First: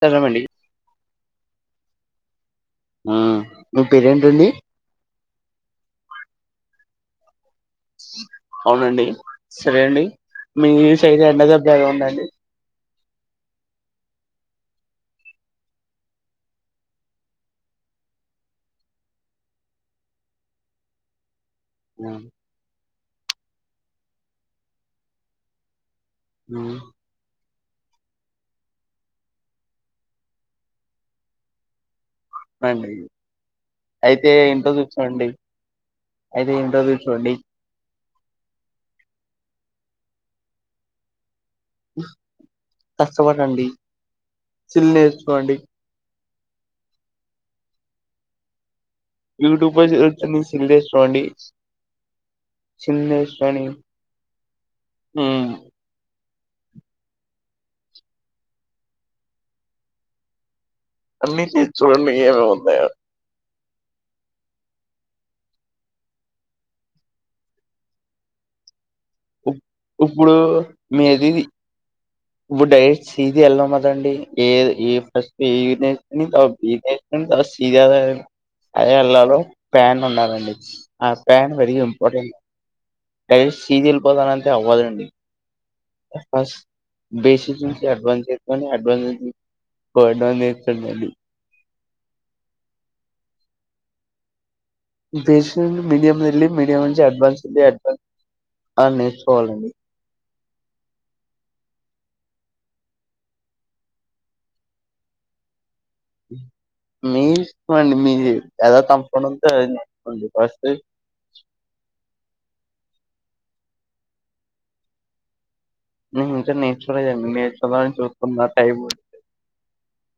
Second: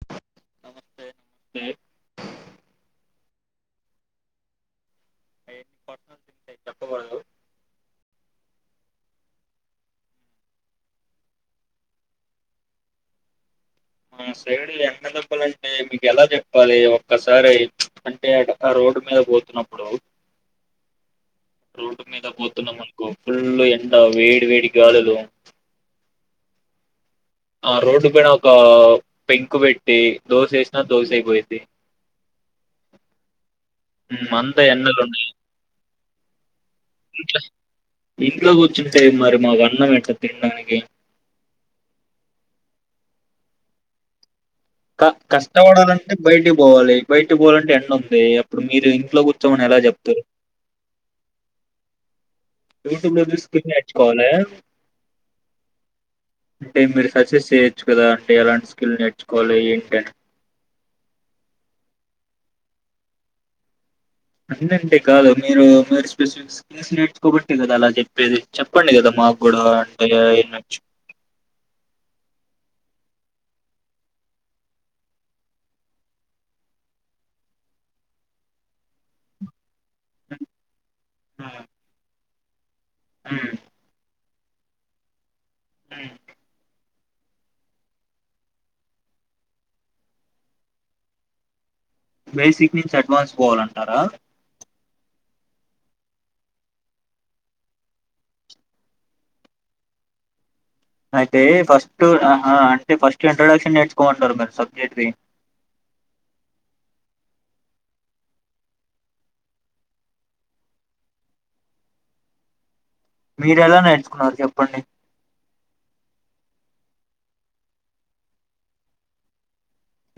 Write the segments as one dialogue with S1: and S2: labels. S1: చేదమండి
S2: నమస్తే నమస్తే
S1: ఉమ్ మీ పేరేంటండి
S2: అవన్నీ పర్సనల్ థింగ్స్ అయి చెప్పకూడదు
S1: అవునండి సరే అండి మీ సైడ్ ఎండ దెబ్బా ఎలా ఉందండి
S2: మా సైడు ఎండ దెబ్బలంటే మీకు ఎలా చెప్పాలి ఒక్కసారి అంటే ఆ రోడ్డు మీద పోతున్నప్పుడు రోడ్డు మీద పోతున్నాం అనుకో ఫుల్ ఎండ వేడి వేడి గాలులూ
S1: ఉమ్
S2: ఆ రోడ్డు పైన ఒక పెంకు పెట్టి దోశ ఏసినా దోశ అయిపోయిద్ది
S1: అంది
S2: అంతే ఎండలు ఉన్నాయి
S1: అయితే ఇంట్లో కూర్చోండి
S2: ఇంట్లో కూర్చుంటే మరి మాకు అన్నం ఎట్లండి తిండానికి
S1: కష్టపడండి స్కిల్
S2: క
S1: నేర్చుకోండి
S2: కష్టపడాలంటే అంటే బయటికి పోవాలి బయట పోవాలంటే ఎండ ఉంది అప్పుడు మీరు ఇంట్లో కూర్చోమని
S1: యూట్యూబ్
S2: ఎలా
S1: లో
S2: చెప్తారు
S1: చూసి స్కిల్ నేర్చుకోండి స్కిల్
S2: యూట్యూబ్ లో చూసి
S1: నేర్చుకొని
S2: స్కిల్ నేర్చుకోవాల్లా
S1: ఉమ్,
S2: అంటే మీరు సజెస్ట్ చేయొచ్చు కదా అంటే ఎలాంటి స్కిల్ నేర్చుకోవాలి ఏంటన్నీ
S1: అన్నీ చేయొచ్చు అన్నీ ఏముంది
S2: అన్నీ అంటే కాదు మీరు మీరు స్పెసిఫిక్ స్కిల్స్ నేర్చుకోబట్టే కదా అలా చెప్పేది చెప్ప
S1: ఇప్పుడు మీది బుడై సీది ఎళ్లంమజ్ండీ ఏ ఏ ఫస్ట్ ఏ వేసుకని తర్వాత బీ ఏసుకొన్నీ తర్వాత సీది అదే వెళ్ళాల ఫ్యాన్ ఉండండి ఆ ఫ్యాన్
S2: హ్మ్.
S1: వెరీఇంపోర్టెట్ అ
S2: హ్మ్.
S1: సీరిల్ నింతే అవ్వదండి
S2: హ్మ్.
S1: అఫ బేసిస్ నుంచి అడ్వాన్సని అడ్వాన్సజ అడ్వాన్ండి
S2: బేసిక్ నుంచి అడ్వాన్స్ పోవాలంటారా
S1: బేసిక్ మీడియం వెళ్ళి మీడియం నుంచి అడ్వాన్స్ వెళ్ అడ్వాన్స్ అని నేర్చుకోవాలండి
S2: అయితే ఫస్ట్ అంటే ఫస్ట్ ఇంట్రొడక్షన్ నేర్చుకోంటారు మీరు సబ్జెక్ట్ క
S1: మీ ఇసుకోండి మీ ఎలా తంపంంతోకోండి వస్త
S2: మీర ఎలా నేర్చుకున్నారు చెప్పండి
S1: నేను ఇంకా నేర్చుకోలేదని నేర్చుకోవాలని చూస్తున టైం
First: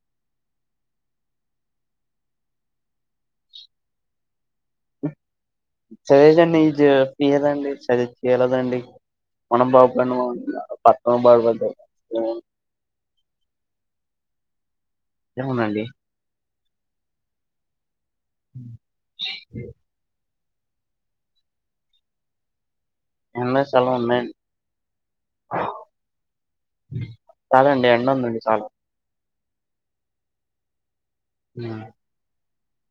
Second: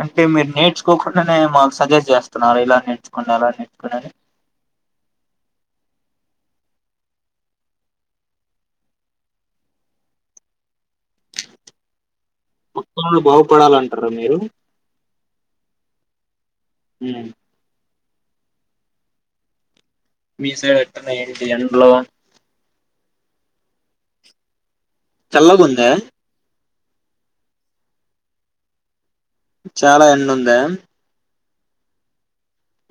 S2: అంటే మీరు నేర్చుకోకుండానే మాకు సజెస్ట్ చేస్తున్నారు ఇలా నేర్చుకోండా అలా నేర్చుకోవలని
S1: సజెస్ట్ చేయలేదండి సజెస్ట్ చేయలేదండి మనం బాగుపడ్ పక్క బాగుపడ్
S2: పక్క వాళ్ళు బాగుపడాలి అనుకుంటారు కదా మీరు
S1: ఏమోనండి
S2: మ్ మీ సైడ్ ఎట్లున్నాయి ఏంటి ఎండలు
S1: ఎండలు చాలా ఉన్నాయండి
S2: చల్లగా ఉందా
S1: అవునండి ఎండ ఉందండి చానా
S2: చాలా ఎండ ఉందా
S1: మ్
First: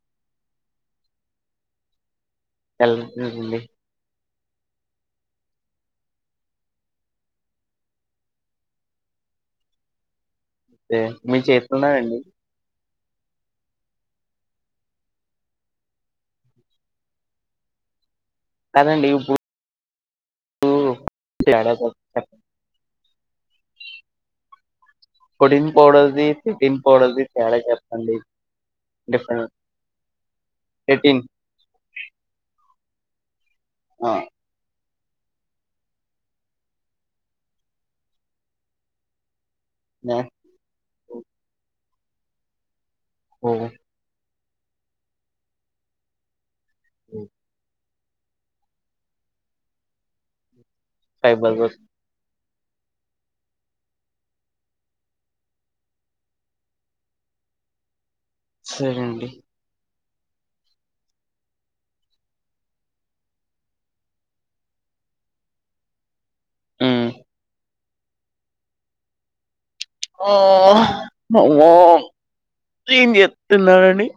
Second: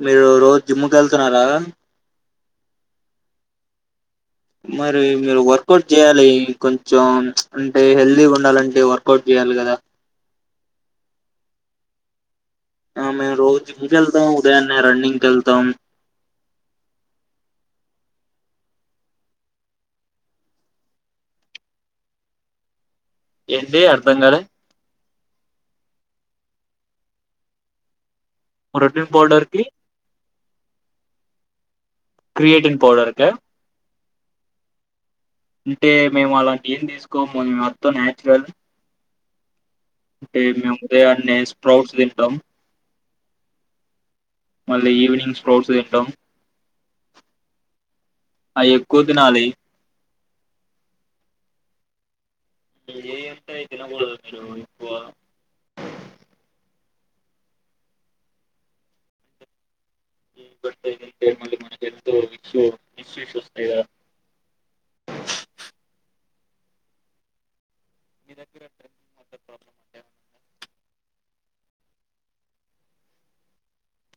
S2: మీరు రోజు జిమ్ కి వెళ్తున్నారా
S1: వెళ్లట్లేదండి
S2: మరి మీరు వర్కౌట్ చేయాలి, కొంచెం అంటే హెల్దీగా ఉండాలంటే వర్కౌట్ చేయాలి కదా
S1: అయితే మీ చేతునారండి
S2: మేము రోజు జిమ్ కి వెళ్తామ్ ఉదయాన్నే రన్నింగ్ ఎల్తామ్
S1: కదండి ఇప్పుడు అంటే ఏడ కలుస్తా [unintelligible]
S2: ఏంటి అర్థం కాలే
S1: ప్రొటీన్ పౌడర్దిి సిటీన్ పౌడర్దిి తేడా చెప్పండి
S2: ప్రోటీన్న్ పౌడర్కి
S1: ఎటీన్
S2: క్రియేటిన్ పౌడర్క
S1: ఆ
S2: అంటే మేము అలాంటి ఏం తీసుకోముో మ అత్తం న్యాచురల్
S1: న్యాచురల్
S2: ంటే మ ఉద అ స్పట్ తింటం
S1: ఓం
S2: మళ్ళీ ఈవినింగ్ స్క్రోల్స్ తింటాం.
S1: ఉ
S2: అయ్ ఎక్కువ దినాలి
S1: ఫైవ్ బల్బుస్
S2: ఏ అంత అయితే తినబోదు మీరు ఎక్కువ
S1: సరే అండి
S2: బతాయిది అంత మళ మన ఎత్ ఇష్యూ ఇస్ ఇశూస్తా ఇద [unintelligible]
S1: హు
S2: ఇగ్ ప్రాబ్ల [unintelligible]
S1: ఆ అ ఏం చేస్తున్నారండి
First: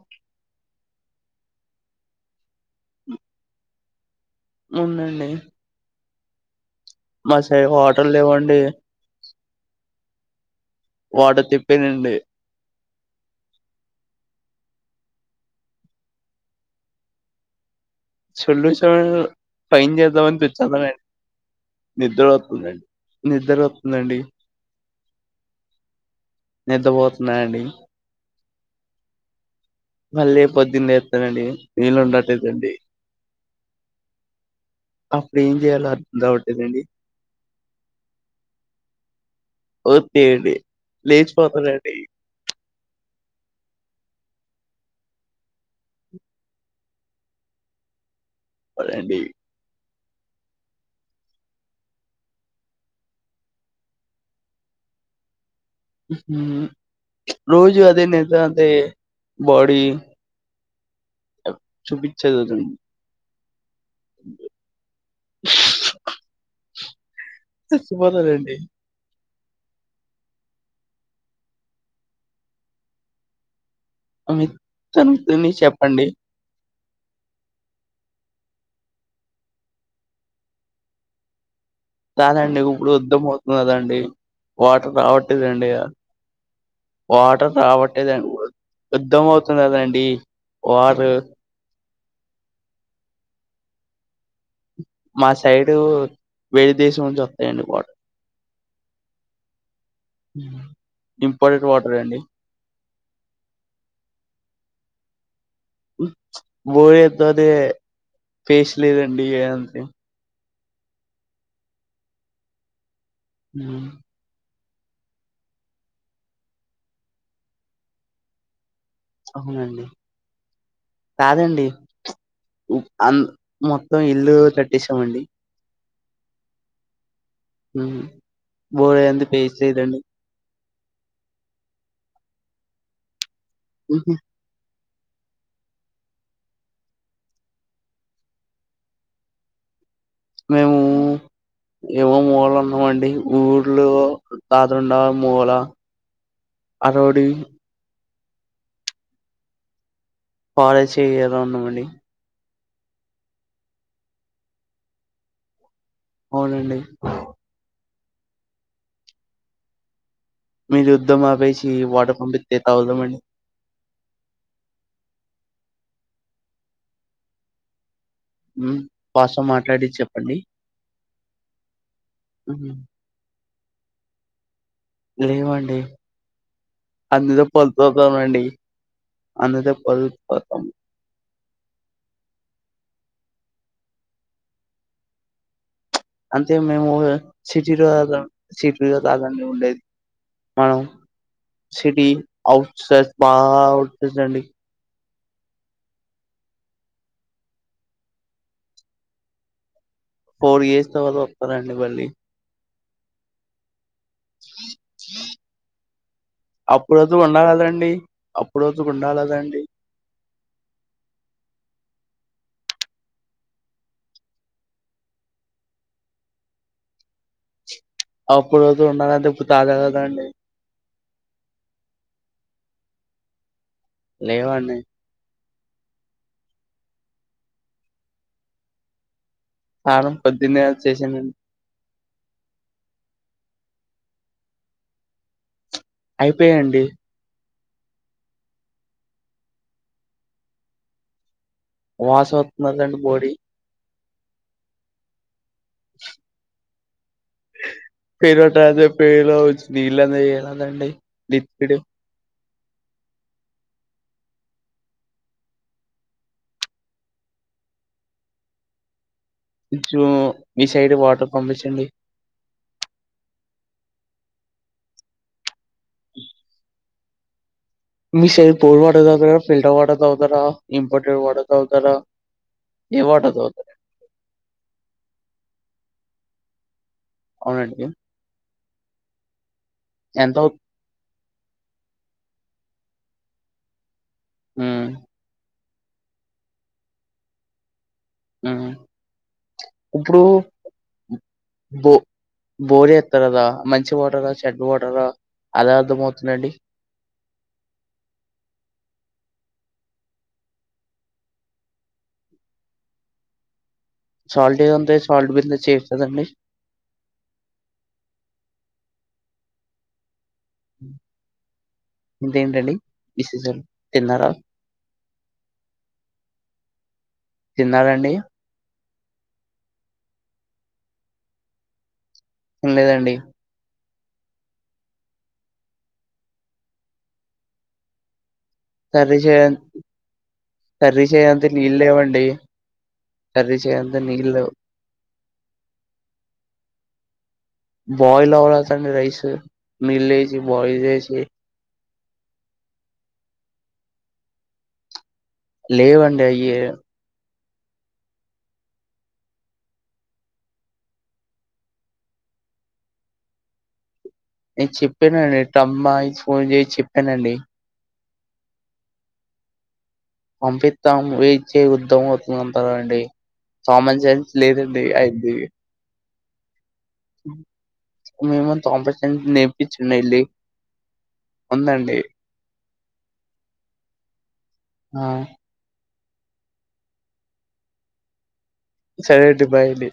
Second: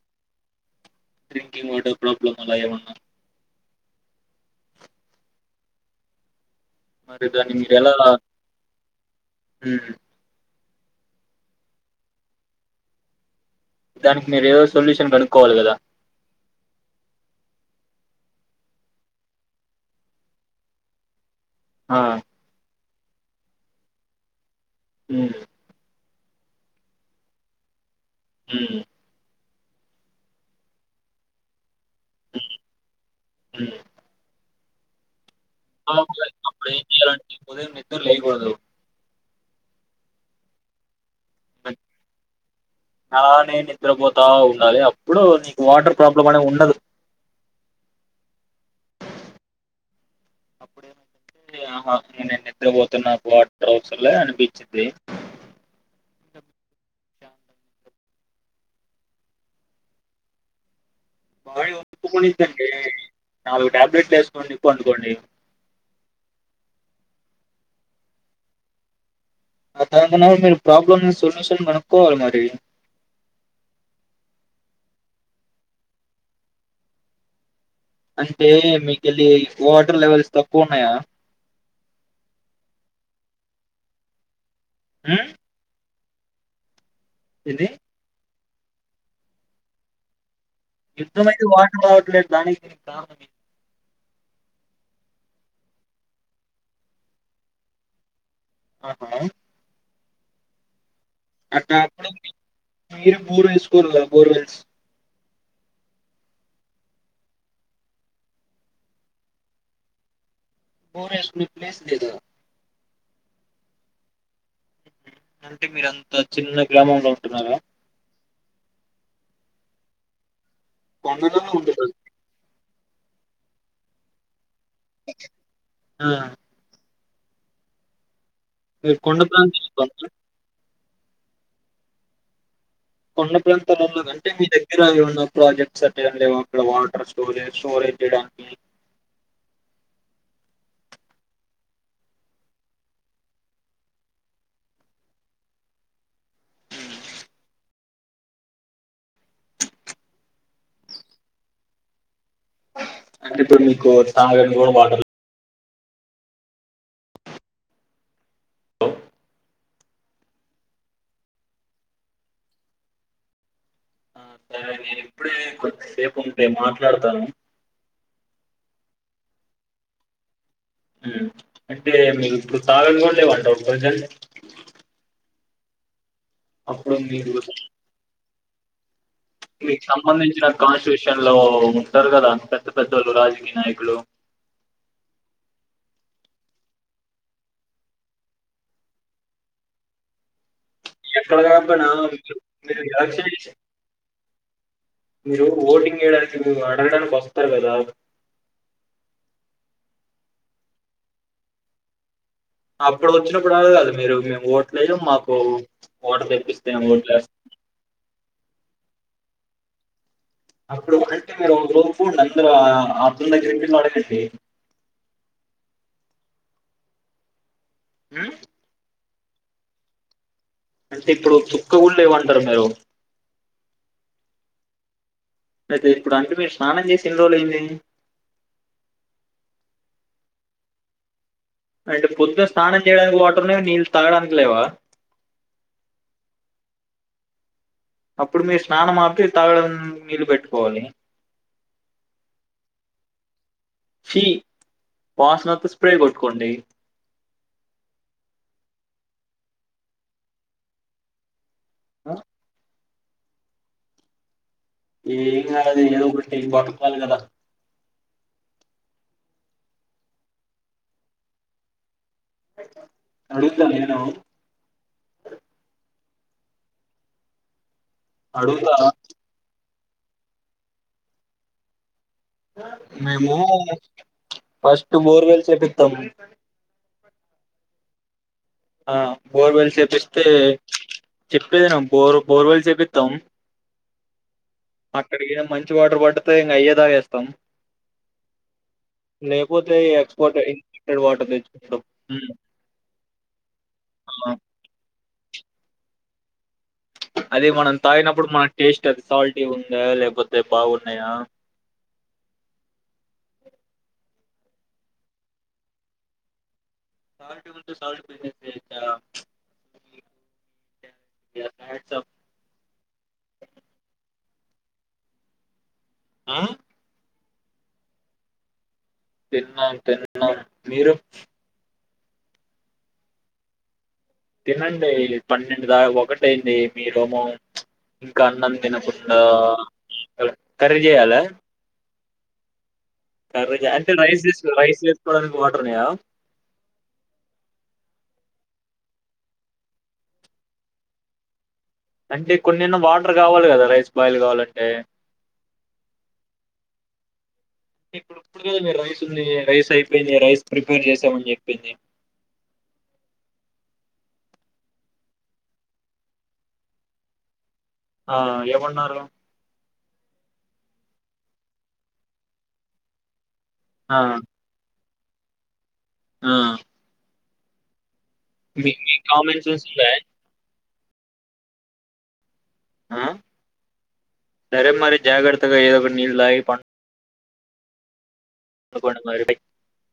S2: డ్రింకింగ్ వాటర్ ప్రాబ్లం అలా ఏమన్నా
S1: ఉండండి
S2: మరి
S1: మా సై వాటర్ లేవ్వండి
S2: హు
S1: వాటర్ తింపినండి
S2: దానికి మీరు ఏదో సొల్యూషన్ కడుక్కోవాలి కదా
S1: చుల్ చవన్ పైన్ చేద్దావన్ తెచ్చాడి [unintelligible]
S2: ఆ,
S1: నిద్ర వస్తుతుందండి నిద్ర వతుందండి
S2: హు
S1: నిద్రపోతున్నా అండి
S2: ఉమ్
S1: మళ్ళీ పొద్దున్న వేస్తానండి వీలు ఉండట్లేదండి
S2: జ
S1: ఆ ఇప్పుడేం చేయాలో అర్థం
S2: అప్పుడు ఏం
S1: కావట్లేదండి
S2: చేయాలంటే ఉదయం నిద్ర లేవకూడదు
S1: ఓకే అండి లేచిపోతారండి
S2: అలానే నిద్రపోతా ఉండాలి అప్పుడు నీకు వాటర్ ప్రాబ్లం అనే ఉండదు
S1: సరే అండి
S2: అప్పుడేమంటంటే ఇకా నేను నిద్రపోతున్నాకు వాటర్ అవసలే అనిపించింది
S1: రోజు అదే నిద్ర అంటే బాడీ
S2: మ ఒకం
S1: చూపించదండి
S2: [unintelligible] నాలుగు టాబ్లెట్లు వేసుకోండి పడుకోండి
S1: సుభద రెండి [unintelligible]
S2: అ దానింత నా మీరు ప్రాబ్లమ్ సొల్యూషన్ కనుక్కోవాలి మరి
S1: మిత్తని చెప్పండి
S2: అంటే మీకు వెళ్ళి వాటర్ లెవెల్స్ తక్కువ ఉన్నాయా
S1: చదండి ఇప్పుడు యుద్ధం అవుతున్నదండి వాటర్
S2: ఉమ్,
S1: రావట్లేదండి వాటర్
S2: ఇది
S1: రాబట్టేది అంకదు [unintelligible] యుద్ధం అవుతుంది అండి
S2: యుద్ధంమయితే వాట రావట్లేదు దానికి
S1: మా సైడ్ వేరె దేశం నుంచి వస్తాయండి బటర్
S2: ఆహా
S1: ఉ
S2: అంట అప్పుడు అప్పుడు మీరు బోర్ వేసుకోరాల బోర్వల్స్
S1: బోర ఎదద ఫేష లేదారండి అంది
S2: బోర్ వేసే ప్లేస్ లేదా
S1: హ్మ్
S2: అంటే మీరంత చిన్న గ్రామంలో ఉంటున్నారా
S1: అవునండి
S2: కొండలలో
S1: కాదండి
S2: ఉంటున్నారు
S1: అ మొత్తం ఇల్ చట్ దిశామండి
S2: ఆ
S1: హ్మ్
S2: మీరు
S1: [unintelligible]
S2: కొండ
S1: అంది పస
S2: ప్రాంతం కొండా ప్రాంతాలల్లో
S1: హుహు.
S2: అంటే మీ దగ్గ మీరా ఏమన్న ప్రాజెక్ట్స్ అట్ట లేవు అక్కడ వాటర్ స్టోరేజ్ స్టోరేజ్ చేయడానికి
S1: మేము ఏవో మూగలు ఉన్నామండి ఊర్కో తాతండ మూల అరడి పాలే చేయ్యలా ఉన్నా అండి
S2: అంటే ఇప్పుడు మీకు తాగనికి కూడా వాటర్
S1: అవునండి
S2: లేవు
S1: మీరు యుద్ద్దం ఆపేసి వాటర్ పంపితే తాగుతాం అండి
S2: ఆ, నేను ఇప్పుడే కొంత సేపు ఉంటే మాట్లాడతాను
S1: పాస మాట్లాడి చెప్పండి
S2: ఉమ్ అంటే మీకు ఇప్పుడు
S1: ఉమ్
S2: తాగని కూడా లేవంట [unintelligible]
S1: లేవండి
S2: మీరు
S1: అందుతో పల్తతానండి
S2: మీకు సంబంధించిన కాన్స్టి విషయా అలో ఉంటారు కదా పెద్ద పెద్ద వాళ్ళు రాజకీయ నాయకులు
S1: అంతే మేము సిటీలో సిటీలో రాధన్ని ఉండేది మనం
S2: ఎక్కడ కాకపోయినా
S1: సిటీ
S2: మీరు మీరు
S1: అఔట్ సైడ్స్
S2: ఎలక్షన్
S1: బాట్స్ అండి
S2: మీరు ఓటింగ్ వెయడానికి అడగడానికి వస్తారు కదా
S1: ఫోర్ ఇయర్స్ తర్వాత వతారండి మళ్ళీ
S2: అప్పుడు వచ్చినప్పుడు అడగరాదు మీరు మేము ఓట్లేయ మాకు ఓటర్ తెప్పిస్తే
S1: అప్పుడు వరకు
S2: ఓట్లేస్తం
S1: ఉండాలదండి. అప్పుడు వరకు ఉండాలదండి.
S2: అప్పుడు అంటే మీరు ఒక రోజు కూడాడి అందరు అ తందగ్గరండి వెళ్లి అడగండి ఉమ్
S1: అప్పుడు ఉండాలంటే ప్పు [inaudible] అండి
S2: అంటే ఇప్పుడు చుక్క కూడా లేవంటారు మీరు
S1: లేవండి
S2: అయితే ఇప్పుడు అందుకు మీరు స్నానం చేసి ఎన్ని రోజులు అయింది
S1: స్నానం పొద్దున్నే చేసానండి
S2: అంటే పొద్దున స్నానం చేయడానికి వాటర్ ఉన్నయ్ నీళ్ళు తాగడానికి లేవా
S1: అయిపోయిండి
S2: అప్పుడు మీరు స్నానం ఆపి తాగడం నీళ్ళ పెట్టుకోవాలి
S1: వాసన వస్తుంది అండి బాడీ
S2: చి వాసన వస్తూ స్ప్రే కొట్కోండి
S1: పేరుట రాజ పేలో నీళ్ళలాదండి [unintelligible] ఇక్కడ
S2: ఆ? ఏం కాదు ఏదో ఒకటి తిని పడుకోవాలి కదా
S1: మీ సైడ్ వాటర్ పంపించండి
S2: అడుందాం నను
S1: మీ సైడ్
S2: అడుగుతా
S1: బోర్ వాటర్ ఫిల్టర్ వాటర్ తగుతర ఇంపర్టెడ్ వాటర్ తాగుతారా ఏ వాటర్
S2: మేము
S1: తాగుతారు
S2: ఫస్ట్ బోర్వేల్ చేపిస్తాము
S1: అవునండి
S2: బోర్ వెల్ చెప్పిస్తే
S1: ఎంత అవు
S2: చెప్పేది ను బోరు బోర్వెల్స్ చేపిస్తాం
S1: ఉమ్
S2: అక్కడకి మంచి మంచి వాటర్ పడితే ఇంకా అయ్యే తాగిస్తాము
S1: ఉమ్
S2: లేకపోతే
S1: ఇప్పుడు
S2: ఎక్స్పోర్ట్ ఇన్టెడ్ వాటర్ తెచ్చుకుంటాం
S1: దా మంచి వాటర్ చెడ్డ వాటర్ అలా అర్థంమవుతుందండి
S2: అది మనం తాగినప్పుడు మన టేస్ట్ అది సాల్టీగా ఉందా లేకపోతే బాగున్నాయా
S1: సాల్ట్ ఏద ఉంది సాల్ట్ మీద చేస్తుందండి
S2: [unintelligible] [inaudible] హ్యాట్స్ ఆఫ్.
S1: ఇంకేంటండి విశేషాలు తిన్నారా
S2: ఆ
S1: తిన్నారండి
S2: తిన్నాం తిన్నాం మీరు
S1: లేదండి
S2: తినండి పన్నెండు దా ఒకటయింది మీ రెమో ఇంకా అన్నం
S1: కర్రీ
S2: తినకుండా
S1: కర్రీ చేయాలంటే నీళ్లవ్వండి అండి
S2: కర్రీ జ అంటే రైస్ తీసుకో రైస్ కొ రికవార్టర్ని
S1: బాయిల్ అవతని రైస్ నీల్ వేసి బాయిల్ చేసి
S2: అంటే కొన్నిన్నో వాటర్ కావాలి కదా రైస్ బాయిల్ కావాలంటే
S1: లేవండి అయ్యే
S2: ఇప్పుడు ఇప్పుడు కదా మీరు రైస్ ఉంది రైస్ అయిపోయింది రైస్ ప్రిపేర్ చేసామని చెప్పింది
S1: నేను చెప్పానుండి టమ్మాయి ఫోన్ చేసి చెప్పానండి
S2: ఆ ఏమన్నారు?
S1: పంపితం వేచే ఉద్ధమం అవుతుందంటారా అండి
S2: ఆ!
S1: సామాన్సన్స్ లేదండి అయితే ధే
S2: ఆ
S1: ఉమ్ మేము
S2: మీ మీ
S1: తంపం
S2: కామన్ సెన్స్ ఉందా?
S1: నేర్పించిండ వెళ్లి ఉందండి
S2: ఆ సరే మరి
S1: ఆ
S2: జాగ్రత్తగా ఎధో ఒకాటి నెల్ తాగి పా
S1: సరే
S2: మరి.
S1: అండీ బై అండీ